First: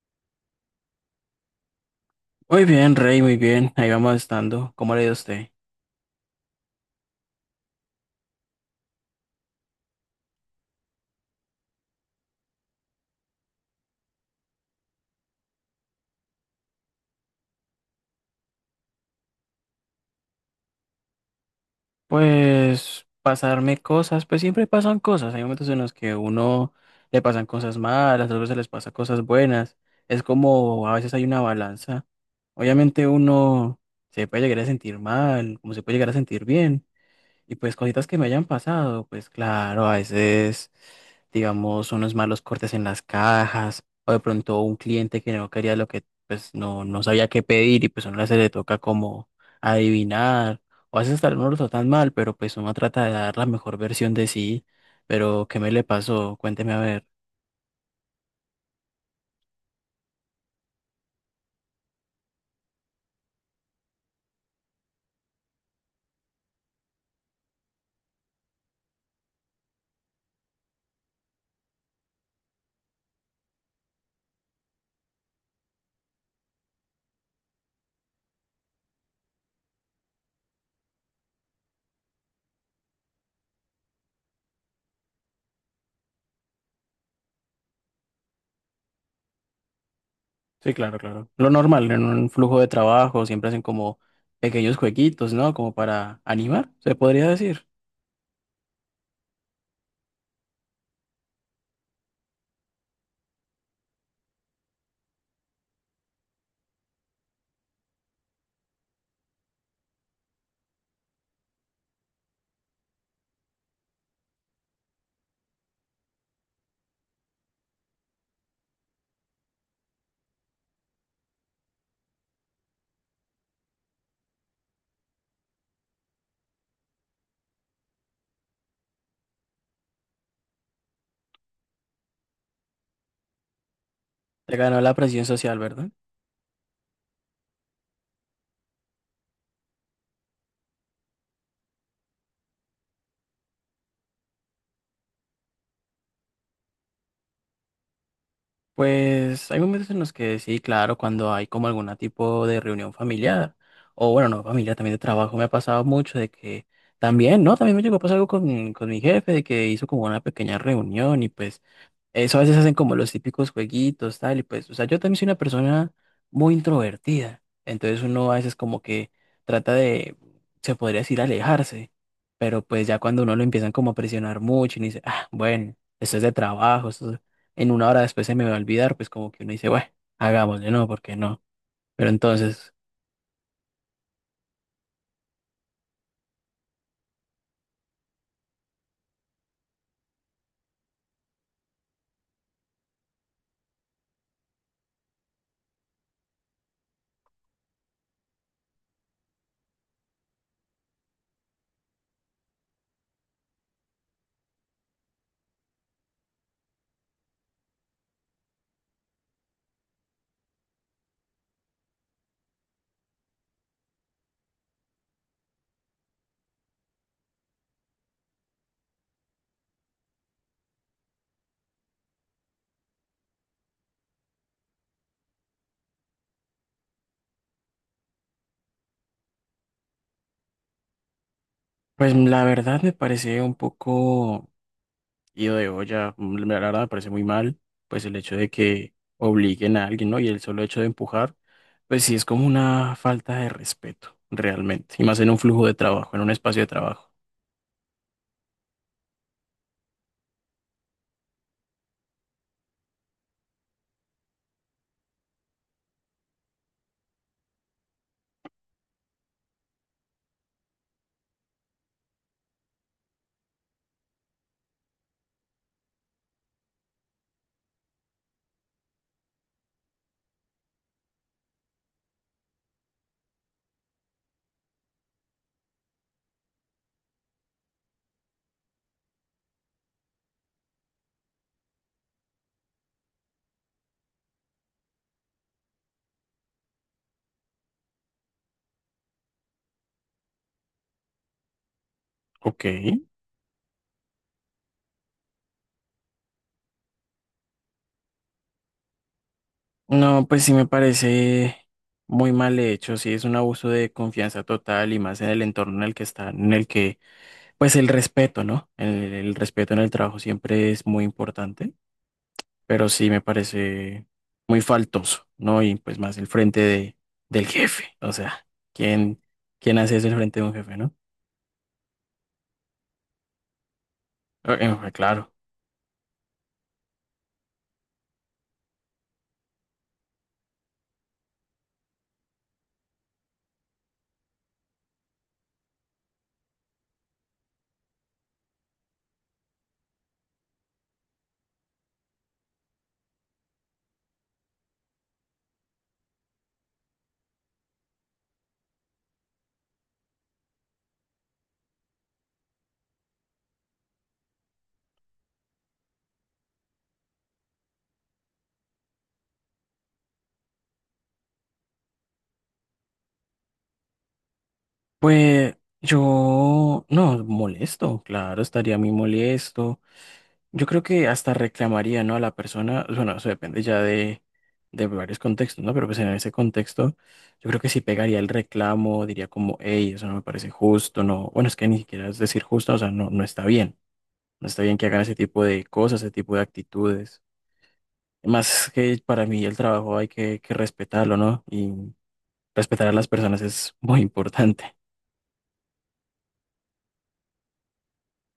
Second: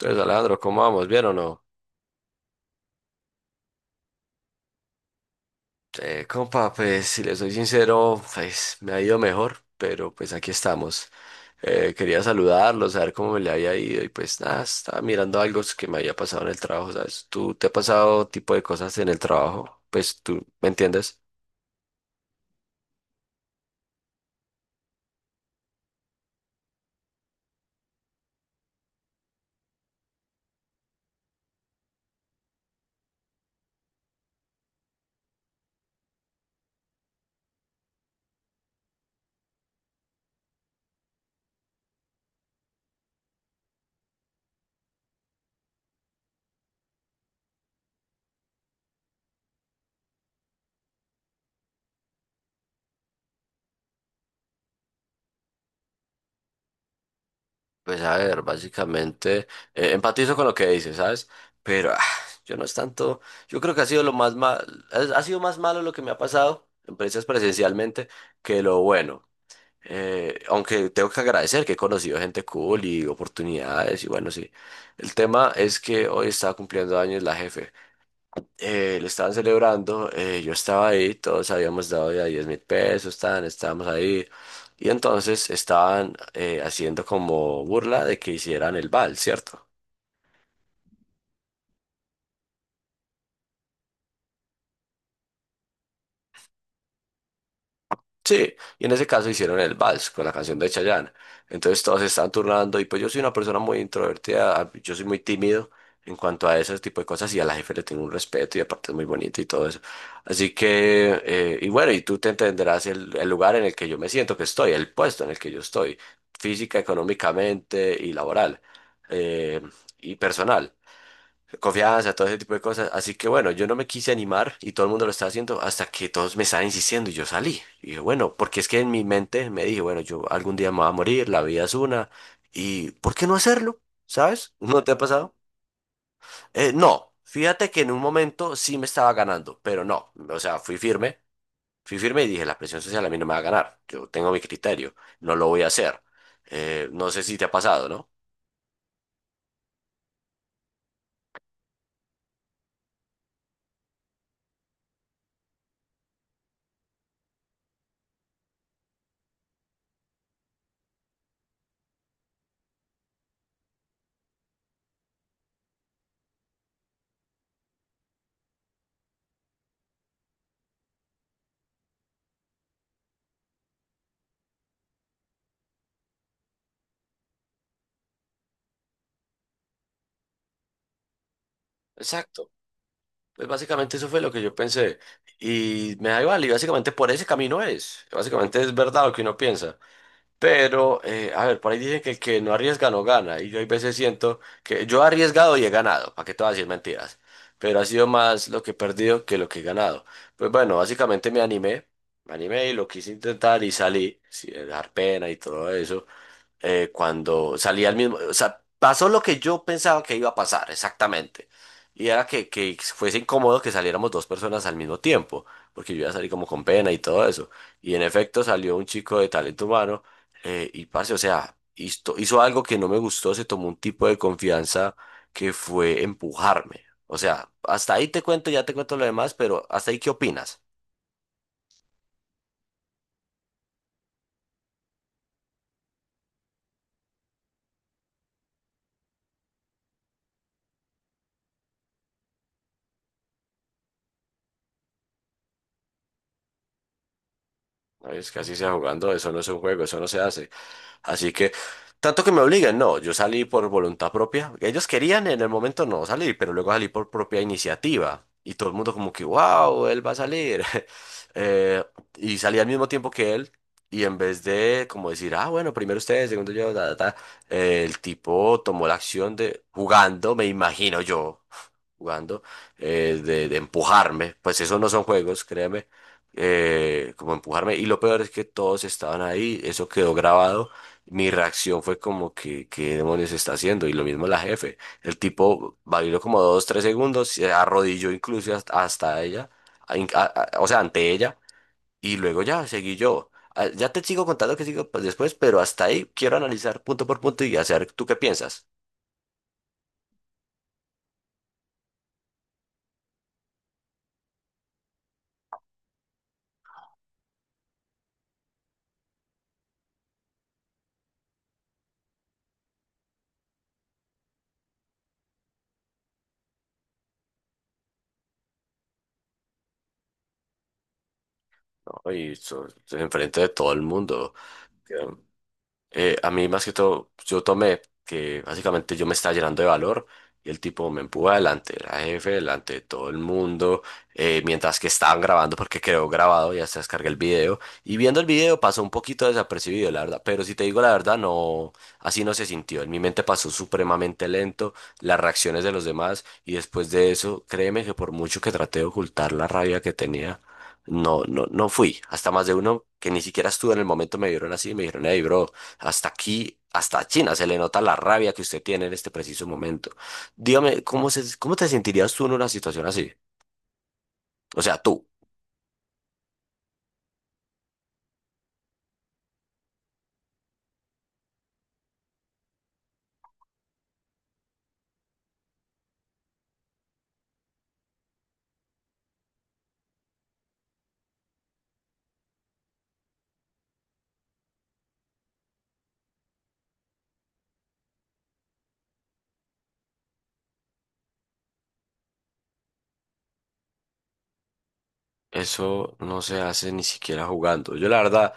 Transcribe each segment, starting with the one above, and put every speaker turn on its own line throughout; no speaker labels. Entonces, Alejandro, ¿cómo vamos? ¿Bien o no?
Muy bien, Rey, muy bien. Ahí vamos estando. ¿Cómo le ha ido a usted?
Compa, pues si le soy sincero, pues me ha ido mejor, pero pues aquí estamos. Quería saludarlo, saber cómo me le había ido y pues nada, estaba mirando algo que me había pasado en el trabajo, ¿sabes? ¿Tú te ha pasado tipo de cosas en el trabajo? Pues tú, ¿me entiendes?
Pues pasarme cosas, pues siempre pasan cosas. Hay momentos en los que uno le pasan cosas malas, otros se les pasa cosas buenas. Es como a veces hay una balanza. Obviamente uno se puede llegar a sentir mal, como se puede llegar a sentir bien. Y pues cositas que me hayan pasado, pues claro, a veces, digamos, unos malos cortes en las cajas, o de pronto un cliente que no quería lo que, pues no, no sabía qué pedir y pues a uno se le toca como adivinar, o a veces tal uno lo tratan mal, pero pues uno trata de dar la mejor versión de sí, pero ¿qué me le pasó? Cuénteme a ver.
Pues a ver, básicamente, empatizo con lo que dices, ¿sabes? Pero yo no es tanto, yo creo que ha sido lo más mal, ha sido más malo lo que me ha pasado, empresas presencialmente, que lo bueno. Aunque tengo que agradecer que he conocido gente cool y oportunidades y bueno, sí. El tema es que hoy estaba cumpliendo años la jefe. Le estaban celebrando, yo estaba ahí, todos habíamos dado ya 10.000 pesos, estábamos ahí. Y entonces estaban haciendo como burla de que hicieran el vals, ¿cierto?
Sí, claro, claro. Lo normal, en un flujo de trabajo siempre hacen como pequeños jueguitos, ¿no? Como para animar, se podría decir.
Sí, y en ese caso hicieron el vals con la canción de Chayanne. Entonces todos se estaban turnando y pues yo soy una persona muy introvertida, yo soy muy tímido en cuanto a ese tipo de cosas y a la jefe le tengo un respeto y aparte es muy bonito y todo eso. Así que, y bueno, y tú te entenderás el lugar en el que yo me siento que estoy, el puesto en el que yo estoy, física, económicamente y laboral eh, y personal confianza, todo ese tipo de cosas. Así que bueno, yo no me quise animar y todo el mundo lo estaba haciendo hasta que todos me estaban insistiendo y yo salí. Y dije, bueno, porque es que en mi mente me dije, bueno, yo algún día me voy a morir, la vida es una, y ¿por qué no hacerlo? ¿Sabes?
Te ganó
¿No te
la
ha
presión
pasado?
social, ¿verdad?
No, fíjate que en un momento sí me estaba ganando, pero no, o sea, fui firme y dije, la presión social a mí no me va a ganar, yo tengo mi criterio, no lo voy a hacer. No sé si te ha pasado, ¿no?
Pues hay momentos en los que sí, claro, cuando hay como algún tipo de reunión familiar, o bueno, no familiar, también de trabajo, me ha pasado mucho de que también, ¿no? También me llegó a pasar algo con mi jefe, de que hizo como una pequeña reunión y pues eso a veces hacen como los típicos jueguitos, tal, y pues, o sea, yo también soy una persona muy introvertida, entonces uno a veces como que trata de, se podría decir, alejarse, pero pues ya cuando uno lo empiezan como a presionar mucho y uno dice, ah, bueno, esto es de trabajo, en una hora después se me va a olvidar, pues como que uno dice, bueno, hagámosle, no, ¿por qué no? Pero
Exacto.
entonces,
Pues básicamente eso fue lo que yo pensé. Y me da igual, y básicamente por ese camino es. Básicamente es verdad lo que uno piensa. Pero, a ver, por ahí dicen que el que no arriesga no gana. Y yo hay veces siento que yo he arriesgado y he ganado, para que te voy a decir mentiras. Pero ha sido más lo que he perdido que lo que he ganado. Pues bueno, básicamente me animé. Me animé y lo quise intentar y salí, sin dar pena y todo eso, cuando salí al mismo, o sea, pasó lo que yo pensaba que iba a pasar, exactamente. Y era que fuese incómodo que saliéramos dos personas al mismo tiempo, porque yo iba a salir como con pena y todo eso. Y en efecto salió un chico de talento humano, y parce, o sea, hizo algo que no me gustó, se tomó un tipo de confianza que fue empujarme. O sea, hasta ahí te cuento, ya te cuento lo demás, pero hasta ahí, ¿qué opinas?
pues la verdad me parece un poco. Y de olla, la verdad me parece muy mal, pues el hecho de que obliguen a alguien, ¿no? Y el solo hecho de empujar, pues sí es como una falta de respeto, realmente. Y más en un flujo de trabajo, en un espacio de trabajo.
Es que así sea jugando, eso no es un juego, eso no se hace. Así que, tanto que me obligan, no, yo salí por voluntad propia. Ellos querían en el momento no salir, pero luego salí por propia iniciativa. Y todo el mundo como que, wow, él va a salir. Eh, y salí al mismo tiempo que él. Y en vez de como decir, ah, bueno, primero ustedes, segundo yo, ta, ta, ta, el tipo tomó la acción de jugando, me imagino yo jugando, de empujarme, pues esos no son juegos, créeme, como empujarme, y lo peor es que todos estaban ahí, eso quedó grabado, mi reacción fue como que, ¿qué demonios está haciendo? Y lo mismo la jefe, el tipo bailó como 2, 3 segundos, se arrodilló incluso hasta, hasta ella, a- in- a- o sea, ante ella, y luego
Ok.
ya seguí yo. Ya te sigo contando que sigo pues, después, pero hasta ahí quiero analizar punto por punto y hacer tú qué piensas,
No, pues sí me parece muy mal hecho, sí es un abuso de confianza total y más en el entorno en el que están, en el que, pues el respeto, ¿no? El respeto en el trabajo siempre es muy importante. Pero sí me parece muy faltoso, ¿no? Y pues más el frente del jefe, o sea, ¿quién, quién hace eso el frente de un jefe? ¿No?
¿no? Y eso, enfrente de todo el mundo.
Eh, claro.
A mí más que todo, yo tomé que básicamente yo me estaba llenando de valor y el tipo me empujó adelante, era jefe, delante de todo el mundo, mientras que estaban grabando, porque quedó grabado, ya se descargué el video y viendo el video pasó un poquito desapercibido, la verdad, pero si te digo la verdad, no, así no se sintió, en mi mente pasó supremamente lento, las reacciones de los demás y después de eso, créeme que por mucho que traté de ocultar la rabia que tenía, no, no, no fui, hasta más de uno que ni siquiera estuvo en el momento me vieron así y me dijeron, hey, bro. Hasta aquí, hasta China, se le nota la rabia que usted tiene en este preciso momento. Dígame, ¿cómo se, cómo te sentirías tú en una situación así? O sea, tú.
Pues yo, no, molesto, claro, estaría muy molesto. Yo creo que hasta reclamaría, ¿no? A la persona, bueno, eso depende ya de varios contextos, ¿no? Pero pues en ese contexto, yo creo que sí pegaría el reclamo, diría como, hey, eso no me parece justo, no, bueno, es que ni siquiera es decir justo, o sea, no, no está bien. No está bien que hagan ese tipo de cosas, ese tipo de actitudes. Más que para mí el trabajo hay que respetarlo, ¿no? Y respetar a las personas es muy importante.
Eso no se hace ni siquiera jugando. Yo la verdad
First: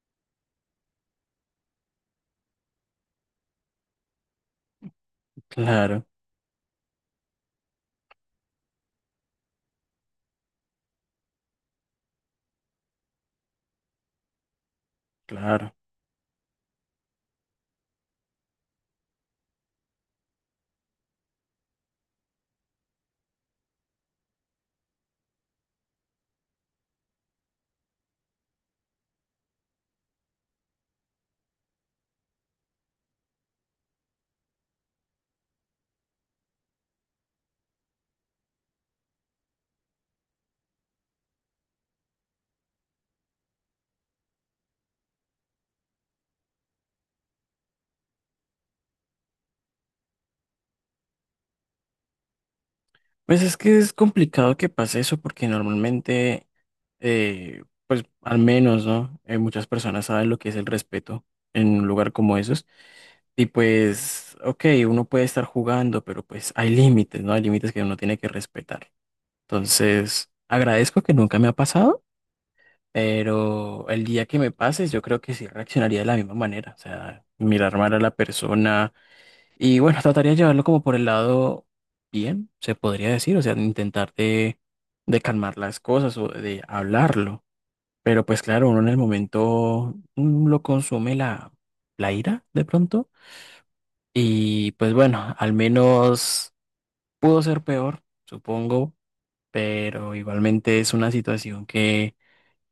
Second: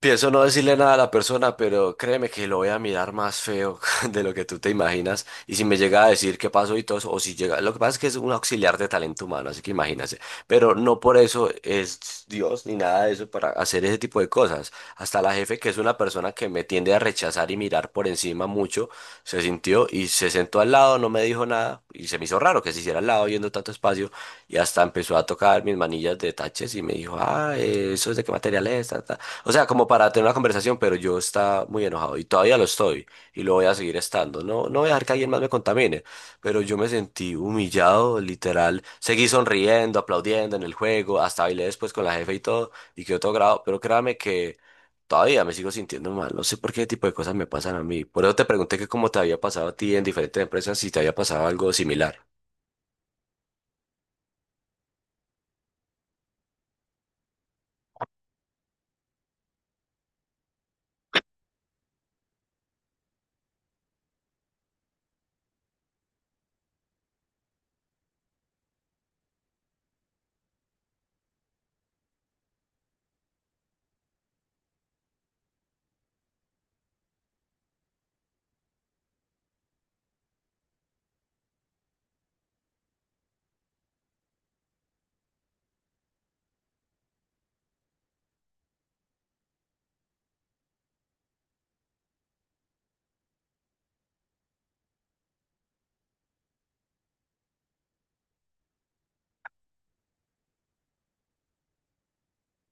pienso no decirle nada a la persona, pero créeme que lo voy a mirar más feo de lo que tú te imaginas. Y si me llega
Claro,
a decir qué pasó y todo eso, o si llega, lo que pasa es que es un auxiliar de talento humano, así que imagínate. Pero no por eso es Dios ni nada de eso para hacer ese tipo de cosas. Hasta la jefe, que
claro.
es una persona que me tiende a rechazar y mirar por encima mucho, se sintió y se sentó al lado, no me dijo nada y se me hizo raro que se hiciera al lado viendo tanto espacio y hasta empezó a tocar mis manillas de taches y me dijo, ah, eso es de qué material es, ta, ta. O sea, como para tener una conversación, pero yo estaba muy enojado y todavía lo estoy y lo voy a seguir estando. No, no voy a dejar que alguien más me contamine, pero yo me sentí humillado, literal. Seguí sonriendo, aplaudiendo en el juego, hasta bailé después con la jefe y todo y quedó todo grabado, pero créame que todavía me sigo sintiendo mal. No sé por qué tipo de cosas me pasan a mí. Por eso te pregunté que cómo te había pasado a ti en diferentes empresas, si te había pasado algo similar.
Pues es que es complicado que pase eso porque normalmente, pues al menos, ¿no? Muchas personas saben lo que es el respeto en un lugar como esos. Y pues, ok, uno puede estar jugando, pero pues hay límites, ¿no? Hay límites que uno tiene que respetar. Entonces, agradezco que nunca me ha pasado. Pero el día que me pases, yo creo que sí reaccionaría de la misma manera. O sea, mirar mal a la persona. Y bueno, trataría de llevarlo como por el lado bien, se podría decir. O sea, intentar de calmar las cosas o de hablarlo. Pero pues claro, uno en el momento lo consume la ira de pronto. Y pues bueno, al menos pudo ser peor, supongo. Pero igualmente es una situación que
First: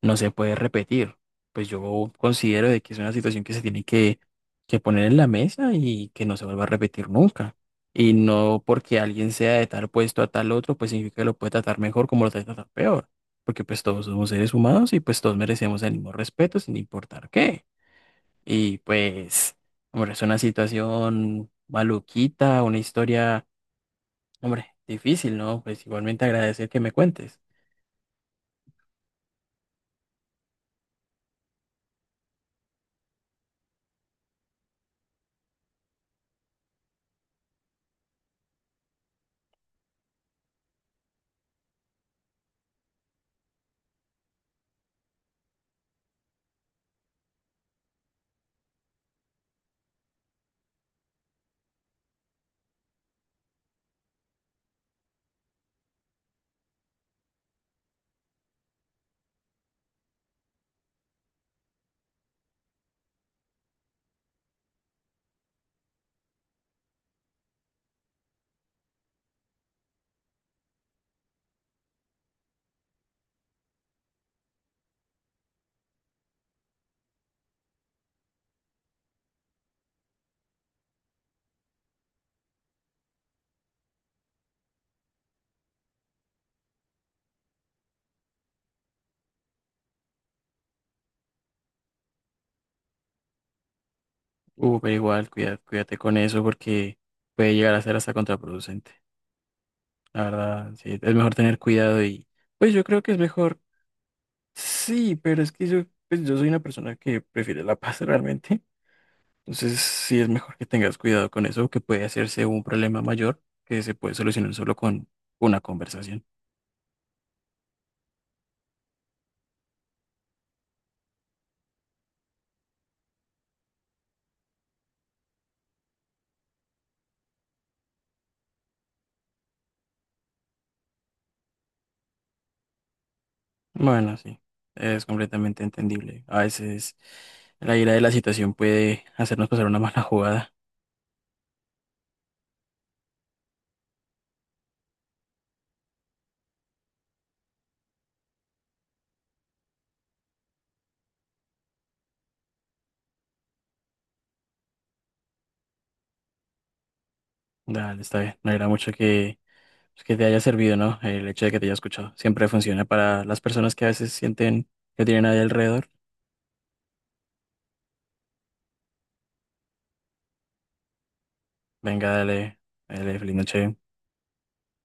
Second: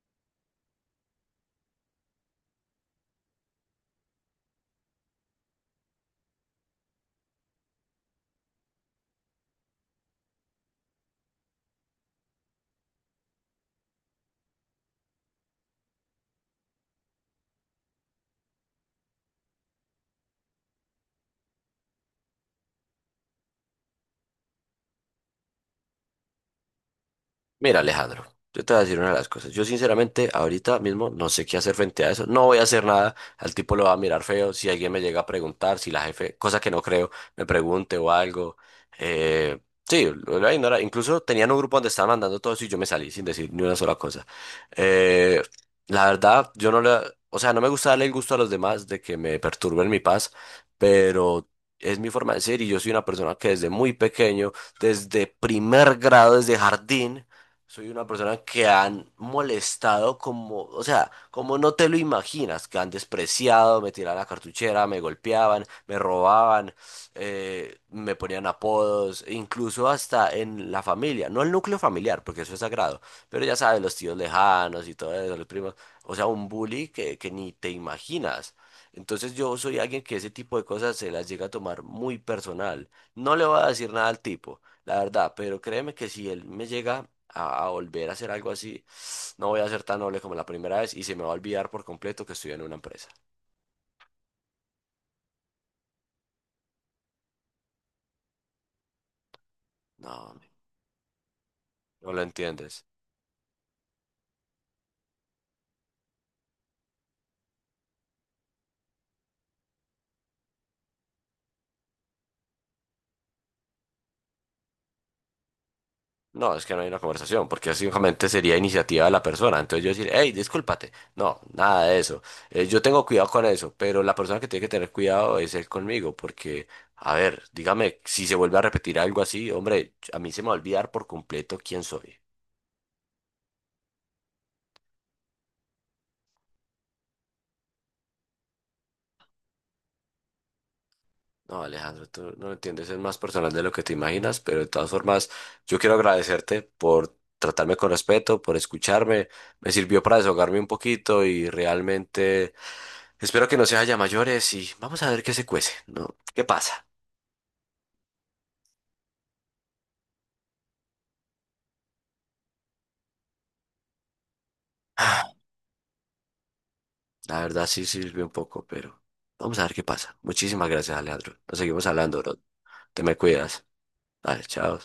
no se puede repetir. Pues yo considero de que es una situación que se tiene que poner en la mesa y que no se vuelva a repetir nunca. Y no porque alguien sea de tal puesto a tal otro, pues significa que lo puede tratar mejor como lo tratar peor. Porque pues todos somos seres humanos y pues todos merecemos el mismo respeto sin importar qué. Y pues, hombre, es una situación maluquita, una historia, hombre, difícil, ¿no? Pues igualmente agradecer que me cuentes.
Mira, Alejandro, yo te voy a decir una de las cosas. Yo sinceramente ahorita mismo no sé qué hacer frente a eso. No voy a hacer nada. Al tipo lo va a mirar feo. Si alguien me llega a preguntar, si la jefe, cosa que no creo, me pregunte o algo. Eh, sí, lo voy a ignorar. Incluso tenían un grupo donde estaban mandando todo eso y yo me salí sin decir ni una sola cosa. Eh, la verdad, yo no le... O sea, no me gusta darle el gusto a los demás de que me perturben mi paz, pero... Es mi forma de ser y yo soy una persona que desde muy pequeño, desde 1.er grado, desde jardín, soy una persona que han molestado como, o sea, como no te lo imaginas, que han despreciado, me tiraban la cartuchera, me golpeaban, me robaban, me ponían apodos, e incluso hasta en la familia, no el núcleo familiar, porque eso es sagrado, pero ya sabes, los tíos lejanos y todo eso, los primos, o sea, un bully que ni te imaginas. Entonces yo soy alguien que ese tipo de cosas se las llega a tomar muy personal. No le voy a decir nada al tipo, la verdad, pero créeme que si él me llega a, volver a hacer algo así, no voy a ser tan noble como la primera vez y se me va a olvidar por completo que estoy en una empresa.
Pero igual, cuídate con eso porque puede llegar a ser hasta contraproducente. La
No,
verdad, sí, es mejor tener cuidado
no lo
y pues yo
entiendes.
creo que es mejor. Sí, pero es que pues yo soy una persona que prefiere la paz realmente. Entonces, sí es mejor que tengas cuidado con eso, que puede hacerse un problema mayor que se puede solucionar solo con una conversación.
No, es que no hay una conversación, porque simplemente sería iniciativa de la persona. Entonces yo decir, hey, discúlpate. No, nada de eso. Yo tengo cuidado con eso, pero la persona que tiene que tener cuidado es él conmigo, porque, a ver, dígame, si se vuelve a repetir algo así, hombre, a mí se me va a olvidar por completo quién soy.
Bueno, sí, es completamente entendible. A veces la ira de la situación puede hacernos pasar una mala jugada.
No, Alejandro, tú no lo entiendes, es más personal de lo que te imaginas, pero de todas formas, yo quiero agradecerte por tratarme con respeto, por escucharme. Me sirvió para desahogarme un poquito y realmente espero que no se haya mayores y vamos a ver qué se cuece, ¿no? ¿Qué pasa?
Dale, está bien. Me alegra mucho que. Pues que te haya servido, ¿no? El hecho de que te haya escuchado. Siempre funciona para las personas que a veces sienten que no tienen
Ah,
nadie alrededor.
La verdad sí sirvió un poco, pero vamos a ver qué pasa. Muchísimas gracias, Alejandro. Nos seguimos
Venga,
hablando, bro.
dale,
Te me
dale, feliz
cuidas.
noche.
Vale, chao.